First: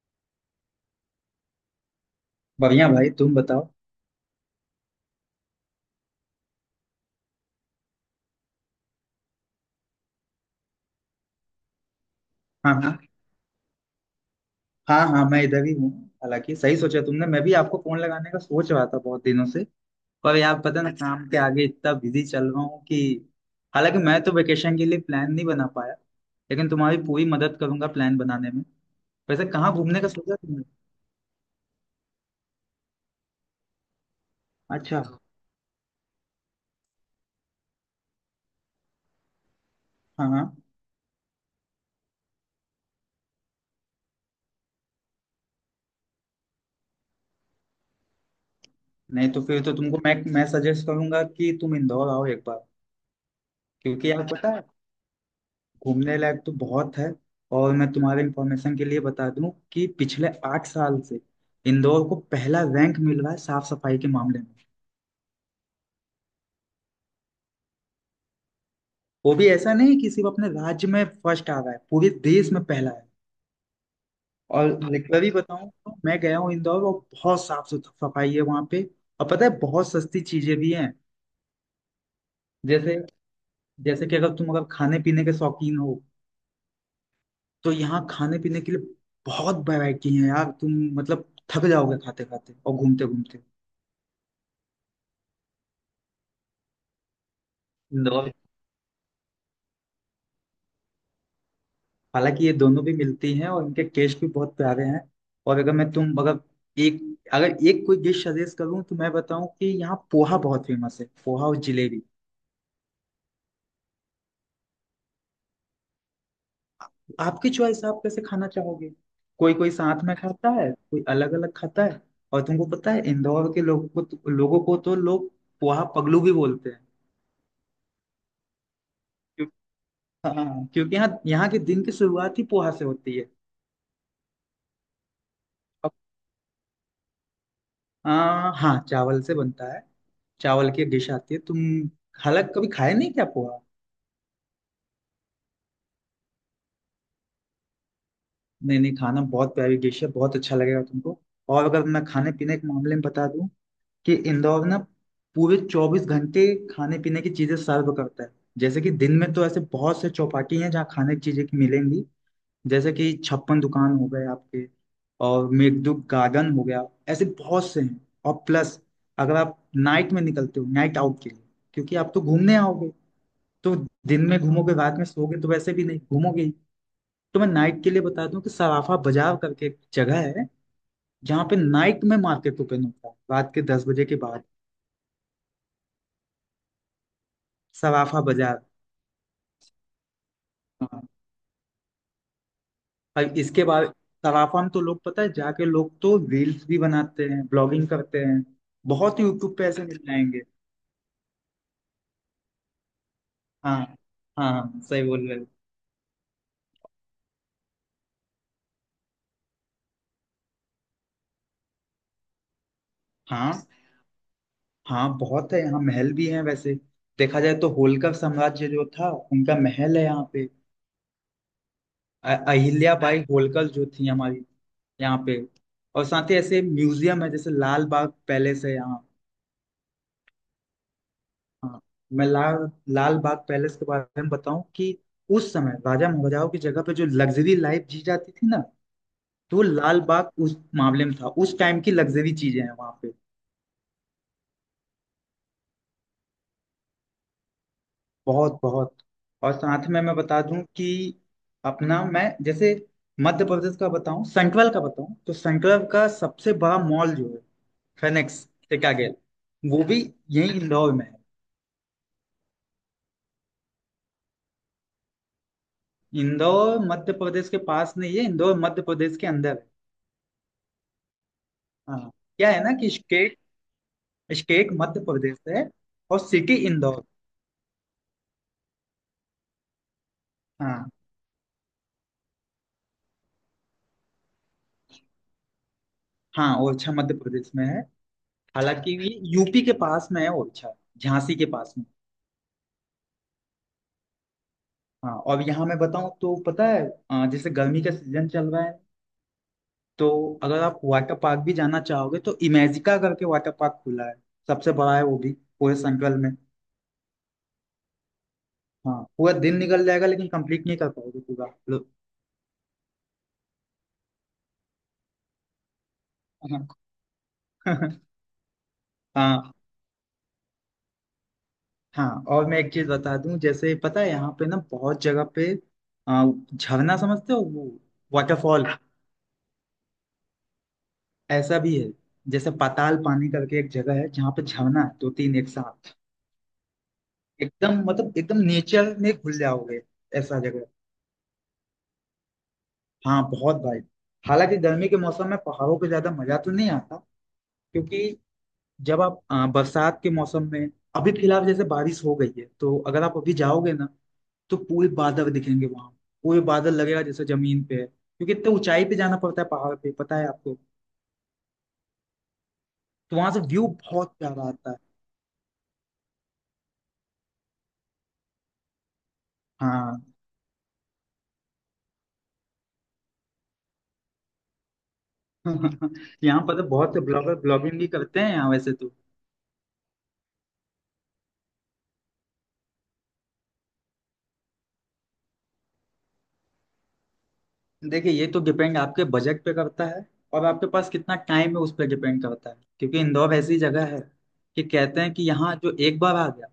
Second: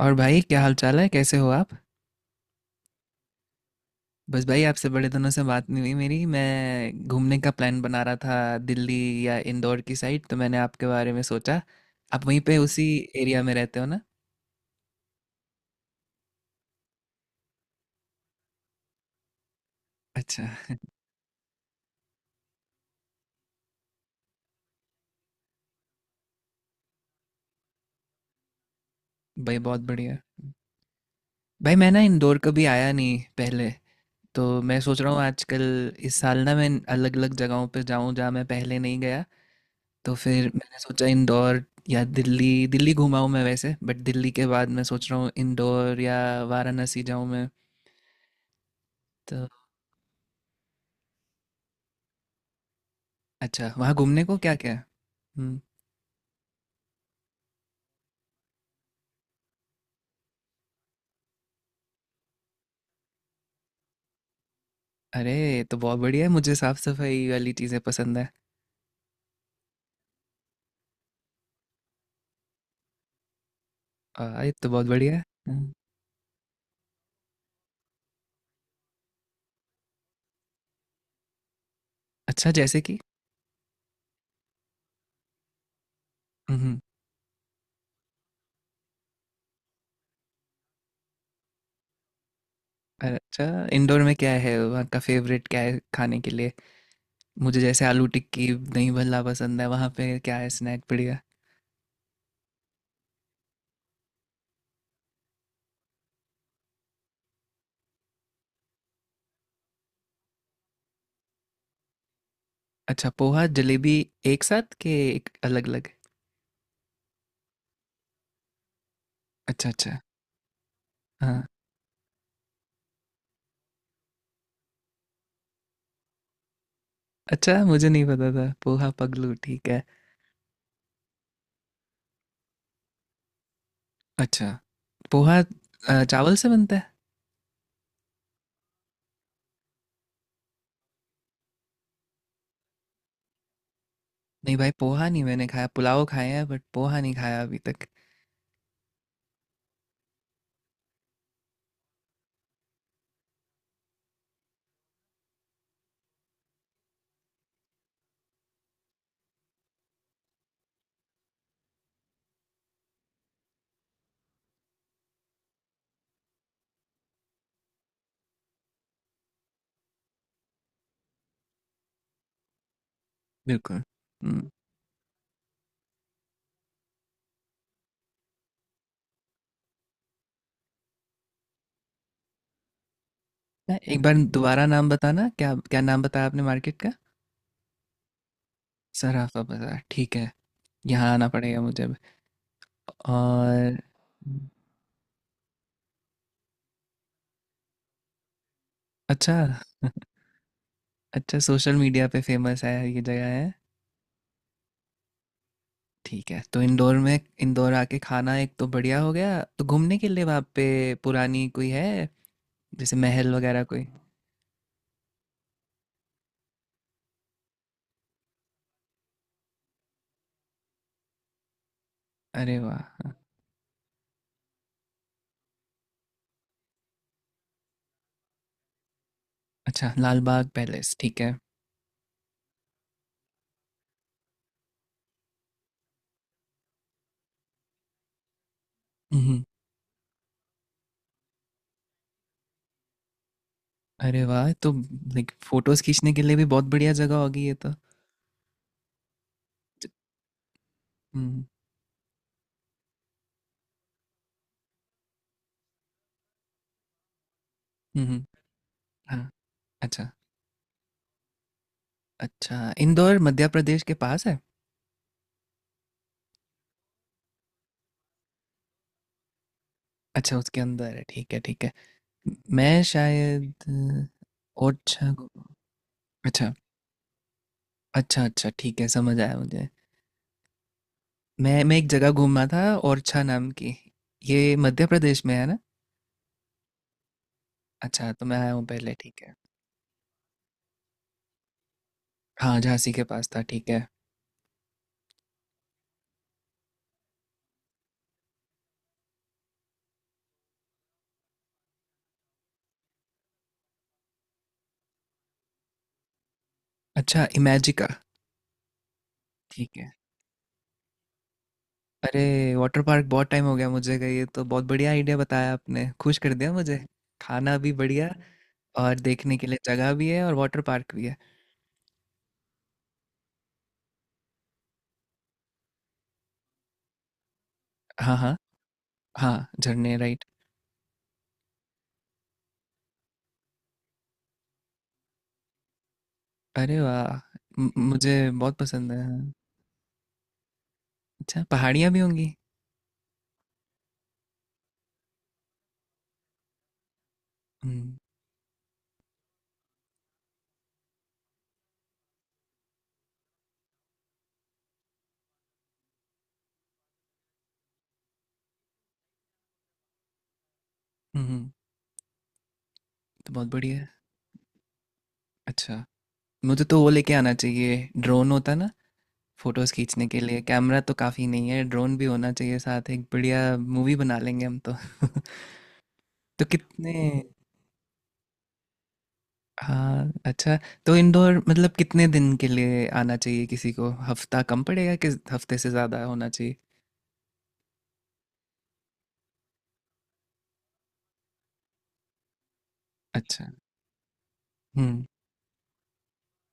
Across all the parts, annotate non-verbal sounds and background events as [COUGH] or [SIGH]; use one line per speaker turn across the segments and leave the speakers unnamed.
और भाई क्या हाल चाल है, कैसे हो आप।
बढ़िया भाई। तुम बताओ।
बस भाई आपसे बड़े दिनों से बात नहीं हुई मेरी। मैं घूमने का प्लान बना रहा था दिल्ली या इंदौर की साइड, तो मैंने आपके बारे में सोचा। आप वहीं पे
हाँ,
उसी
हाँ।
एरिया में रहते हो ना।
हाँ, हाँ, मैं इधर ही हूँ। हालांकि सही सोचा तुमने, मैं भी आपको फोन लगाने का सोच रहा था बहुत दिनों से। पर
अच्छा।
यार पता ना, काम के आगे इतना बिजी चल रहा हूँ कि हालांकि मैं तो वेकेशन के लिए प्लान नहीं बना पाया। लेकिन तुम्हारी पूरी मदद करूंगा प्लान बनाने में। वैसे
भाई
कहाँ
बहुत
घूमने का
बढ़िया।
सोचा तुमने?
भाई मैं ना इंदौर कभी आया नहीं पहले, तो मैं सोच
अच्छा।
रहा हूँ आजकल इस साल ना मैं अलग अलग जगहों पे जाऊँ जहाँ मैं पहले नहीं गया। तो
हाँ, हाँ।
फिर मैंने सोचा इंदौर या दिल्ली। दिल्ली घुमा हूँ मैं वैसे, बट दिल्ली के बाद मैं सोच रहा हूँ इंदौर या वाराणसी जाऊँ मैं।
नहीं,
तो
तो फिर तो तुमको मैं सजेस्ट करूंगा कि तुम इंदौर आओ एक बार।
अच्छा वहाँ
क्योंकि यार
घूमने को
पता
क्या
है
क्या है। हम्म।
घूमने लायक तो बहुत है। और मैं तुम्हारे इंफॉर्मेशन के लिए बता दूं कि पिछले 8 साल से इंदौर को पहला रैंक मिल रहा है साफ सफाई के मामले में।
अरे ये तो बहुत बढ़िया है, मुझे साफ सफाई वाली चीज़ें पसंद है।
वो भी ऐसा नहीं कि सिर्फ अपने राज्य में फर्स्ट आ रहा है, पूरे देश में पहला है।
ये तो बहुत
और
बढ़िया है।
लिटरली बताऊं
हम्म।
तो मैं गया हूँ इंदौर, और बहुत सफाई है वहाँ पे। और पता है बहुत सस्ती चीजें भी हैं।
अच्छा जैसे
जैसे,
कि।
जैसे कि अगर तुम अगर खाने पीने के शौकीन हो
हम्म।
तो यहाँ खाने पीने के लिए बहुत वैरायटी है यार। तुम मतलब थक जाओगे खाते खाते और घूमते
अरे,
घूमते।
अच्छा इंडोर में क्या है, वहाँ का फेवरेट क्या है खाने के लिए। मुझे जैसे आलू टिक्की दही भल्ला पसंद है, वहाँ पे क्या है स्नैक बढ़िया।
हालांकि ये दोनों भी मिलती हैं और इनके टेस्ट भी बहुत प्यारे हैं। और अगर मैं तुम अगर एक अगर एक कोई डिश सजेस्ट करूं तो मैं बताऊं कि यहाँ पोहा बहुत फेमस है, पोहा और जलेबी।
अच्छा पोहा जलेबी एक साथ के एक अलग अलग।
आपकी चॉइस, आप कैसे खाना चाहोगे। कोई
अच्छा
कोई
अच्छा।
साथ में खाता है, कोई अलग
हाँ।
अलग खाता है। और तुमको पता है इंदौर के लोगों को तो लोग पोहा पगलू भी बोलते हैं।
अच्छा मुझे नहीं पता था पोहा पगलू।
क्यों-
ठीक है।
हाँ, क्योंकि यहाँ यहाँ के दिन की शुरुआत ही पोहा से होती है।
अच्छा पोहा
अब,
चावल से बनता है।
आ, हाँ, चावल से बनता है। चावल की डिश आती है। तुम हालांकि कभी खाए नहीं क्या पोहा?
नहीं भाई पोहा नहीं मैंने खाया, पुलाव खाया है बट पोहा नहीं खाया अभी तक।
नहीं, नहीं खाना, बहुत प्यारी डिश है, बहुत अच्छा लगेगा तुमको। और अगर मैं खाने पीने के मामले में बता दूं कि इंदौर ना पूरे 24 घंटे खाने पीने की चीजें सर्व करता है। जैसे कि दिन में तो ऐसे बहुत से चौपाटी हैं जहाँ खाने की चीजें की मिलेंगी, जैसे कि छप्पन दुकान हो गए आपके और मेघदूत गार्डन हो गया, ऐसे बहुत से हैं। और प्लस, अगर आप नाइट में निकलते हो नाइट आउट के लिए, क्योंकि आप तो घूमने आओगे, तो
बिल्कुल।
दिन में
हम्म।
घूमोगे रात में सोओगे तो वैसे भी नहीं घूमोगे ही। तो मैं नाइट के लिए बता दूं कि सराफा बाजार करके एक जगह है जहाँ पे नाइट में मार्केट ओपन होता है रात के दस
एक
बजे के
बार
बाद।
दोबारा नाम बताना, क्या क्या नाम बताया आपने मार्केट का।
सराफा बाजार।
सराफा बाजार ठीक है।
हाँ।
यहाँ आना पड़ेगा मुझे अब।
और इसके
और
बाद सराफा में तो लोग पता है जाके लोग तो रील्स भी बनाते हैं, ब्लॉगिंग करते हैं, बहुत
अच्छा।
यूट्यूब पे ऐसे मिल जाएंगे।
अच्छा सोशल मीडिया पे फेमस है ये जगह है।
हाँ। हाँ, हाँ, सही बोल रहे हो।
ठीक है तो इंदौर में, इंदौर आके खाना एक तो बढ़िया हो गया, तो घूमने के लिए वहाँ पे पुरानी कोई है, जैसे महल
हाँ।
वगैरह कोई।
हाँ, बहुत है यहाँ, महल भी है वैसे। देखा जाए तो होलकर साम्राज्य जो था उनका महल है यहाँ पे।
अरे वाह,
अहिल्या
हाँ।
बाई होलकर जो थी हमारी, यहाँ पे। और साथ ही ऐसे म्यूजियम है जैसे लाल बाग पैलेस है यहाँ।
अच्छा लाल बाग पैलेस ठीक है।
हाँ। मैं लाल लाल बाग पैलेस के बारे में बताऊं कि उस समय राजा महाराजाओं की जगह पे जो लग्जरी लाइफ जी जाती थी ना,
हम्म।
तो वो लाल बाग उस मामले में था, उस टाइम की लग्जरी चीजें हैं वहाँ पे।
अरे वाह, तो लाइक फोटोज खींचने के लिए भी बहुत बढ़िया जगह होगी ये तो।
बहुत, बहुत। और साथ में मैं बता दूं कि
हम्म
अपना मैं जैसे मध्य प्रदेश का बताऊं, सेंट्रल का बताऊं तो सेंट्रल का सबसे बड़ा मॉल जो है,
हम्म। हम्म।
फेनिक्स टिकागेल,
हाँ।
वो भी
अच्छा
यही इंदौर में है।
अच्छा। इंदौर मध्य प्रदेश के पास है।
इंदौर मध्य प्रदेश के पास नहीं है, इंदौर मध्य प्रदेश के अंदर है।
अच्छा उसके अंदर है, ठीक है ठीक है।
हाँ, क्या है ना
मैं
कि स्टेट,
शायद
स्टेट मध्य प्रदेश है और
अच्छा
सिटी इंदौर।
अच्छा अच्छा, ठीक है समझ आया मुझे।
हाँ।
मैं एक जगह घूमा था, ओरछा नाम की। ये मध्य प्रदेश में है ना।
हाँ, ओरछा मध्य प्रदेश में है।
अच्छा तो मैं आया हूँ
हालांकि
पहले,
ये
ठीक है।
यूपी के पास में है ओरछा, झांसी के पास में।
हाँ झांसी के पास था, ठीक है।
हाँ। और यहाँ मैं बताऊँ तो पता है, अ, जैसे गर्मी का सीजन चल रहा है तो अगर आप वाटर पार्क भी जाना चाहोगे तो इमेजिका करके वाटर पार्क खुला है, सबसे बड़ा है वो भी पूरे संकल में।
अच्छा इमेजिका
हाँ, पूरा दिन
ठीक
निकल
है।
जाएगा लेकिन कंप्लीट नहीं कर पाओगे पूरा लो।
अरे वाटर पार्क बहुत टाइम हो गया मुझे गए, ये तो बहुत बढ़िया आइडिया बताया आपने, खुश कर दिया
हाँ।
मुझे। खाना भी बढ़िया,
[LAUGHS]
और देखने के
हाँ,
लिए जगह भी है, और वाटर पार्क भी है।
हाँ। और मैं एक चीज बता दूं, जैसे पता है यहाँ पे ना बहुत जगह पे, आ, झरना समझते हो वो,
हाँ हाँ।
वाटरफॉल,
हाँ झरने राइट।
ऐसा भी है। जैसे पाताल पानी करके एक जगह है जहाँ पे झरना है, दो तीन एक साथ।
अरे वाह,
एकदम
मुझे
मतलब एकदम
बहुत पसंद
नेचर
है
में
हाँ।
घुल जाओगे, ऐसा जगह।
अच्छा पहाड़ियाँ भी होंगी।
हाँ बहुत भाई। हालांकि गर्मी के मौसम में पहाड़ों पे ज्यादा मजा तो नहीं आता,
हम्म।
क्योंकि जब आप, अ, बरसात के मौसम में, अभी फिलहाल जैसे बारिश हो गई है तो अगर आप अभी जाओगे ना तो पूरे बादल दिखेंगे वहां। पूरे बादल लगेगा जैसे जमीन पे है, क्योंकि इतने ऊंचाई पे जाना पड़ता है पहाड़ पे, पता है आपको।
हम्म।
तो वहां
तो
से
बहुत
व्यू
बढ़िया है।
बहुत प्यारा आता है।
अच्छा मुझे तो वो लेके आना चाहिए ड्रोन, होता ना फोटोज
हाँ।
खींचने के लिए कैमरा तो काफ़ी नहीं है, ड्रोन भी होना चाहिए साथ, एक बढ़िया मूवी बना लेंगे हम तो [LAUGHS]
[LAUGHS] यहाँ
तो
पर तो
कितने।
बहुत ब्लॉगर ब्लॉगिंग भी करते हैं यहाँ वैसे तो।
हाँ, अच्छा। तो इंदौर मतलब कितने दिन के लिए आना चाहिए किसी को? हफ्ता कम पड़ेगा कि हफ्ते से ज़्यादा होना चाहिए?
देखिए ये तो डिपेंड आपके बजट पे करता है, और आपके पास कितना टाइम है उस पर डिपेंड करता है, क्योंकि इंदौर
अच्छा।
ऐसी जगह है कि कहते
हुँ,
हैं कि यहाँ जो एक बार आ गया,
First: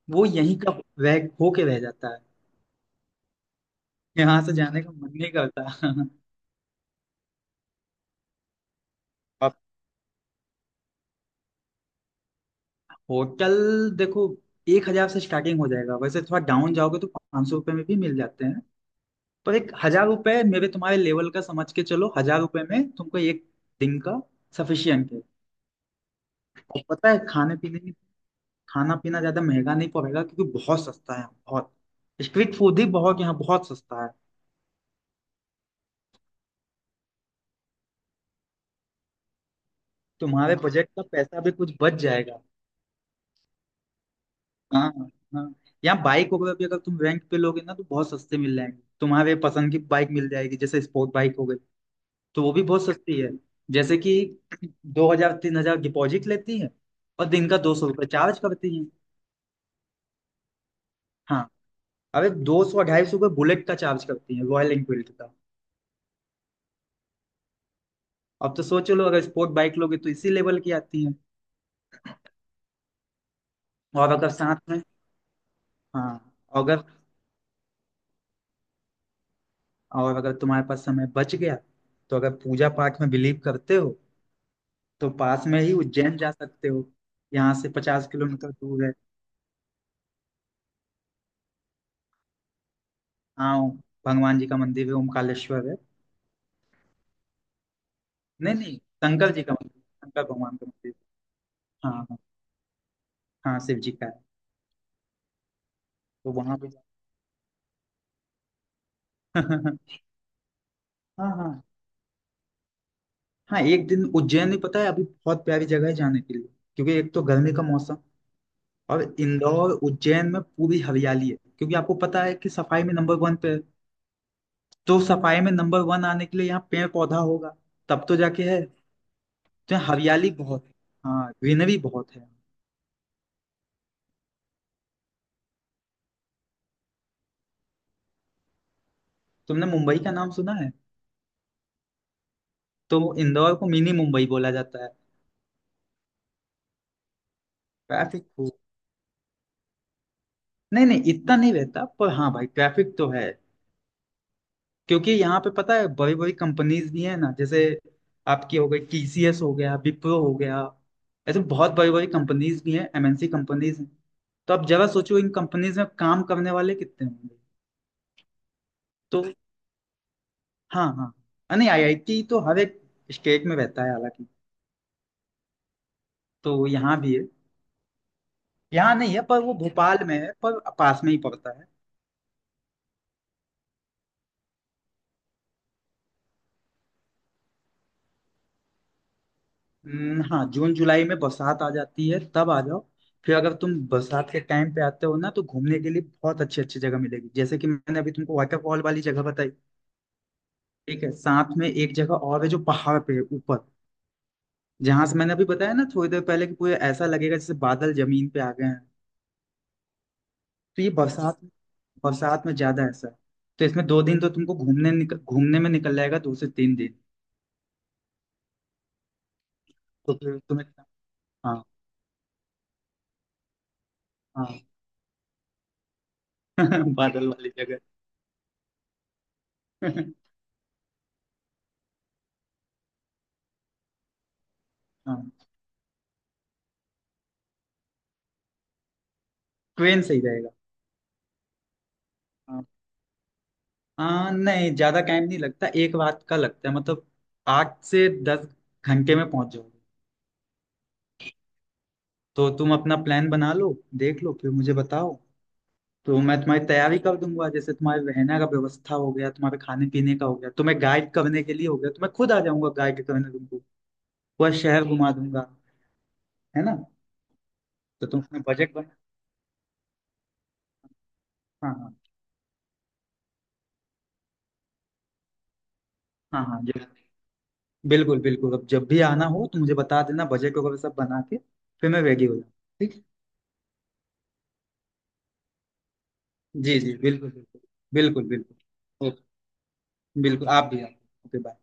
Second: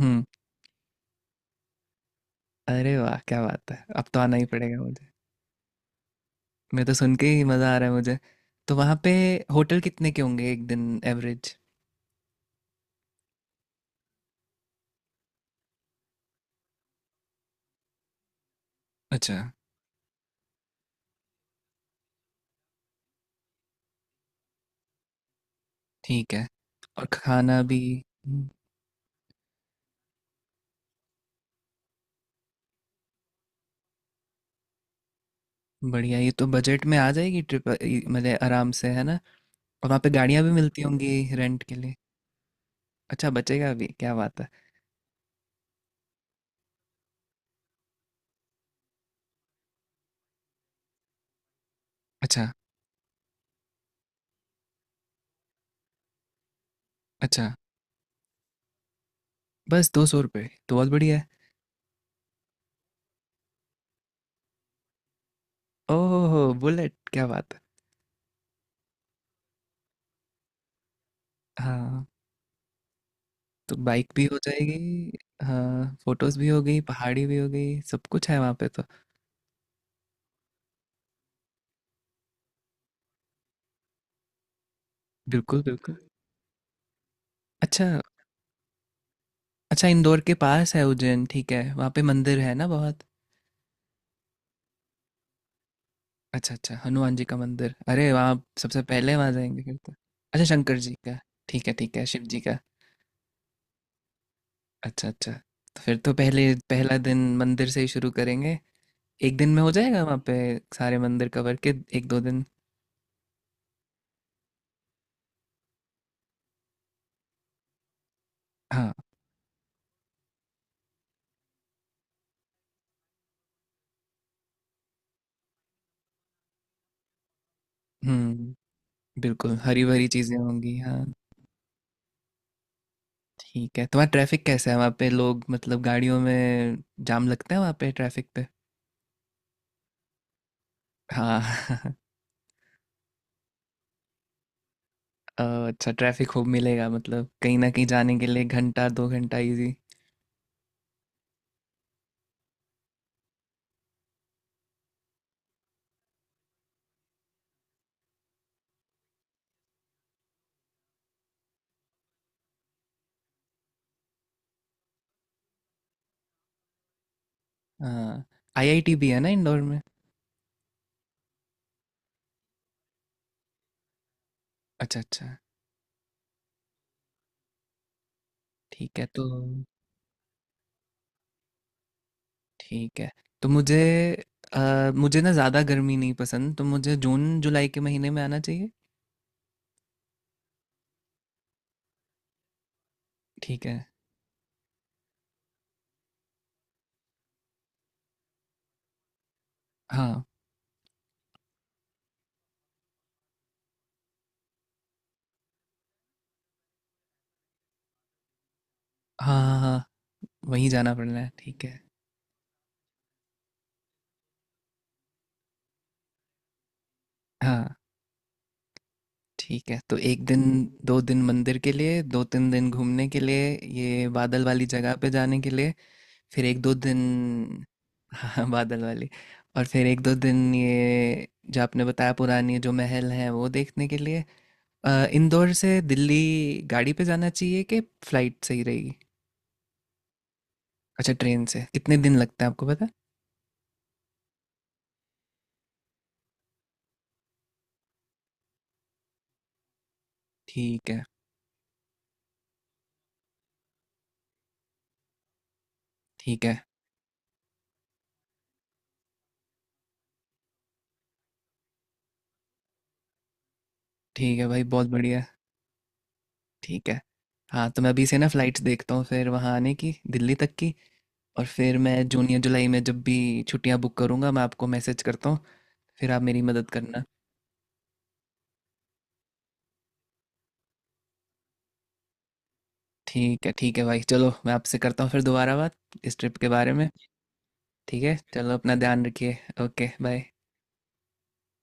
हुँ।
वो यहीं का रह होके रह जाता है।
अरे वाह! क्या बात है। अब तो आना
यहाँ
ही
से
पड़ेगा
जाने का
मुझे।
मन नहीं करता। [LAUGHS]
मैं तो सुन के ही मज़ा आ रहा है मुझे। तो वहाँ पे
आप
होटल कितने के होंगे एक दिन एवरेज?
होटल देखो, 1,000 से स्टार्टिंग हो जाएगा, वैसे थोड़ा डाउन जाओगे तो 500 रुपये में भी मिल जाते हैं।
अच्छा,
पर 1,000 रुपये मेरे तुम्हारे लेवल का समझ के चलो, 1,000 रुपये में तुमको एक दिन का सफिशियंट है।
ठीक है।
और
और
पता है खाने
खाना
पीने
भी।
की,
हुँ।
खाना पीना ज्यादा महंगा नहीं पड़ेगा क्योंकि बहुत सस्ता है, बहुत स्ट्रीट फूड ही बहुत यहाँ, बहुत सस्ता है।
बढ़िया, ये तो बजट में आ जाएगी ट्रिप अ, इ मतलब आराम से, है ना? और वहाँ पे गाड़ियाँ भी
तुम्हारे
मिलती
बजट का
होंगी
पैसा भी
रेंट
कुछ
के
बच
लिए?
जाएगा।
अच्छा बचेगा भी, क्या बात है।
हाँ। हाँ, यहाँ बाइक वगैरह भी अगर तुम रेंट पे लोगे ना तो बहुत सस्ते मिल जाएंगे, तुम्हारे पसंद की बाइक मिल जाएगी जैसे स्पोर्ट बाइक हो गई, तो
अच्छा,
वो भी बहुत सस्ती है। जैसे कि 2,000 3,000 डिपॉजिट लेती है, और
अच्छा।
दिन का 200 रुपये चार्ज करती है।
बस 200 रुपये तो बहुत बढ़िया है।
हाँ। अरे दो सौ 250 रुपये बुलेट का चार्ज करती है, रॉयल एनफील्ड का।
ओह बुलेट, क्या बात है।
अब तो सोच लो, अगर स्पोर्ट बाइक लोगे तो इसी लेवल की आती है।
हाँ तो बाइक
और
भी
अगर
हो
साथ में,
जाएगी। हाँ
हाँ
फोटोज भी हो गई,
अगर,
पहाड़ी भी हो गई, सब कुछ है वहाँ पे तो।
और अगर तुम्हारे पास समय बच गया तो अगर पूजा पाठ में बिलीव करते हो तो पास में
बिल्कुल
ही
बिल्कुल।
उज्जैन जा सकते हो। यहाँ से
अच्छा
50 किलोमीटर दूर है।
अच्छा इंदौर के पास है उज्जैन, ठीक है। वहाँ पे मंदिर है ना बहुत।
हाँ, भगवान जी का मंदिर है, ओमकालेश्वर है।
अच्छा अच्छा हनुमान जी का मंदिर, अरे वहाँ
नहीं, नहीं,
सबसे पहले वहाँ
शंकर जी का
जाएंगे फिर
मंदिर,
तो।
शंकर
अच्छा
भगवान का
शंकर
मंदिर।
जी का,
हाँ,
ठीक है
हाँ।
शिव जी का।
हाँ, शिव जी का है।
अच्छा अच्छा। तो फिर तो
तो
पहले
वहां पे
पहला
[LAUGHS]
दिन मंदिर से ही शुरू करेंगे। एक दिन में हो
हाँ।
जाएगा वहाँ पे सारे मंदिर कवर
हाँ,
के, एक दो दिन।
हाँ, एक दिन उज्जैन ही, पता है अभी बहुत प्यारी जगह है जाने के लिए। क्योंकि एक तो गर्मी का मौसम,
हाँ।
और इंदौर उज्जैन में पूरी हरियाली है, क्योंकि आपको पता है कि सफाई में नंबर वन पे है। तो सफाई में नंबर वन आने के लिए यहाँ पेड़ पौधा होगा तब तो जाके है।
हम्म। बिल्कुल
तो यहाँ
हरी भरी
हरियाली
चीजें
बहुत है।
होंगी हाँ।
हाँ, ग्रीनरी बहुत है।
ठीक है, तुम्हारा ट्रैफिक कैसा है वहाँ पे, लोग मतलब गाड़ियों में जाम लगता है वहाँ पे ट्रैफिक पे।
तुमने मुंबई का नाम सुना है?
हाँ [LAUGHS]
तो इंदौर को मिनी मुंबई बोला जाता है।
अच्छा ट्रैफिक खूब मिलेगा, मतलब कहीं ना कहीं जाने के
ट्रैफिक
लिए
खूब,
घंटा दो घंटा इजी।
नहीं, नहीं इतना नहीं रहता, पर हाँ भाई, ट्रैफिक तो है। क्योंकि यहाँ पे पता है बड़ी बड़ी कंपनीज भी है ना, जैसे आपकी हो गई टीसीएस हो गया, विप्रो हो गया। ऐसे बहुत बड़ी बड़ी कंपनीज भी हैं, एमएनसी कंपनीज हैं। तो आप जरा सोचो इन कंपनीज में काम करने वाले कितने होंगे।
हाँ आईआईटी भी है
तो
ना इंदौर में।
हाँ, हाँ, अ, नहीं, आईआईटी तो हर एक स्टेट में रहता है हालांकि।
अच्छा अच्छा।
तो यहाँ भी है। यहाँ
ठीक है
नहीं है,
तो।
पर वो भोपाल में है, पर पास में ही पड़ता है।
ठीक है तो मुझे, मुझे ना ज़्यादा गर्मी नहीं पसंद, तो मुझे जून जुलाई के महीने में आना चाहिए।
हाँ जून जुलाई में बरसात आ जाती है, तब आ जाओ। फिर अगर
ठीक
तुम
है।
बरसात के टाइम पे आते हो ना तो घूमने के लिए बहुत अच्छी अच्छी जगह मिलेगी, जैसे कि मैंने अभी तुमको वाटरफॉल वाली जगह बताई।
हाँ।
ठीक है, साथ में एक जगह और है जो पहाड़ पे है ऊपर, जहां से मैंने अभी बताया ना थोड़ी देर पहले कि पूरे ऐसा लगेगा जैसे बादल जमीन पे आ गए हैं।
हाँ हाँ हाँ। वहीं
तो ये
जाना पड़ना है,
बरसात
ठीक है।
बरसात में ज्यादा ऐसा है। तो इसमें 2 दिन तो तुमको घूमने में निकल जाएगा, 2 से 3 दिन।
हाँ ठीक है, तो
तो
एक
फिर
दिन
तुम्हें।
दो दिन मंदिर
हाँ।
के लिए, दो तीन दिन घूमने के लिए, ये बादल
हाँ।
वाली जगह पे जाने के लिए, फिर एक दो
[LAUGHS]
दिन।
बादल वाली जगह।
[LAUGHS] हाँ बादल वाली। और फिर एक दो
[LAUGHS]
दिन ये जो आपने बताया पुरानी जो महल है वो देखने के लिए।
हाँ।
इंदौर से दिल्ली गाड़ी पे जाना चाहिए कि फ्लाइट सही रहेगी।
ट्रेन सही रहेगा।
अच्छा ट्रेन से कितने दिन लगते हैं
हाँ।
आपको पता।
आ, नहीं ज्यादा टाइम नहीं लगता, एक रात का लगता है मतलब, 8 से 10 घंटे में पहुंच जाओगे।
ठीक है।
तो तुम अपना प्लान बना लो, देख लो फिर मुझे बताओ। तो मैं
ठीक है
तुम्हारी तैयारी कर दूंगा, जैसे तुम्हारे रहने का व्यवस्था हो गया, तुम्हारे खाने पीने का हो गया, तुम्हें गाइड करने के लिए हो गया, तो मैं खुद आ जाऊंगा गाइड करने तुमको।
ठीक है
पूरा
भाई
शहर
बहुत
घुमा
बढ़िया।
दूंगा, है ना।
ठीक है, हाँ तो मैं अभी
तो
से
तुम
ना
अपना
फ्लाइट्स
बजट
देखता
बना।
हूँ फिर वहाँ आने की दिल्ली तक की। और
हाँ,
फिर
हाँ।
मैं जून या जुलाई में जब भी छुट्टियां बुक करूंगा, मैं आपको मैसेज करता हूँ, फिर आप मेरी
हाँ, हाँ
मदद
जी,
करना।
बिल्कुल, बिल्कुल, अब जब भी आना हो तो मुझे बता देना बजट वगैरह सब बना के, फिर मैं रेडी हो जाऊँ। ठीक।
ठीक है भाई, चलो मैं आपसे करता हूँ फिर दोबारा बात, इस ट्रिप के बारे
जी,
में।
जी, बिल्कुल,
ठीक है
बिल्कुल।
चलो
बिल्कुल,
अपना ध्यान
बिल्कुल।
रखिए। Okay bye.
बिल्कुल, आप भी आप। Okay bye.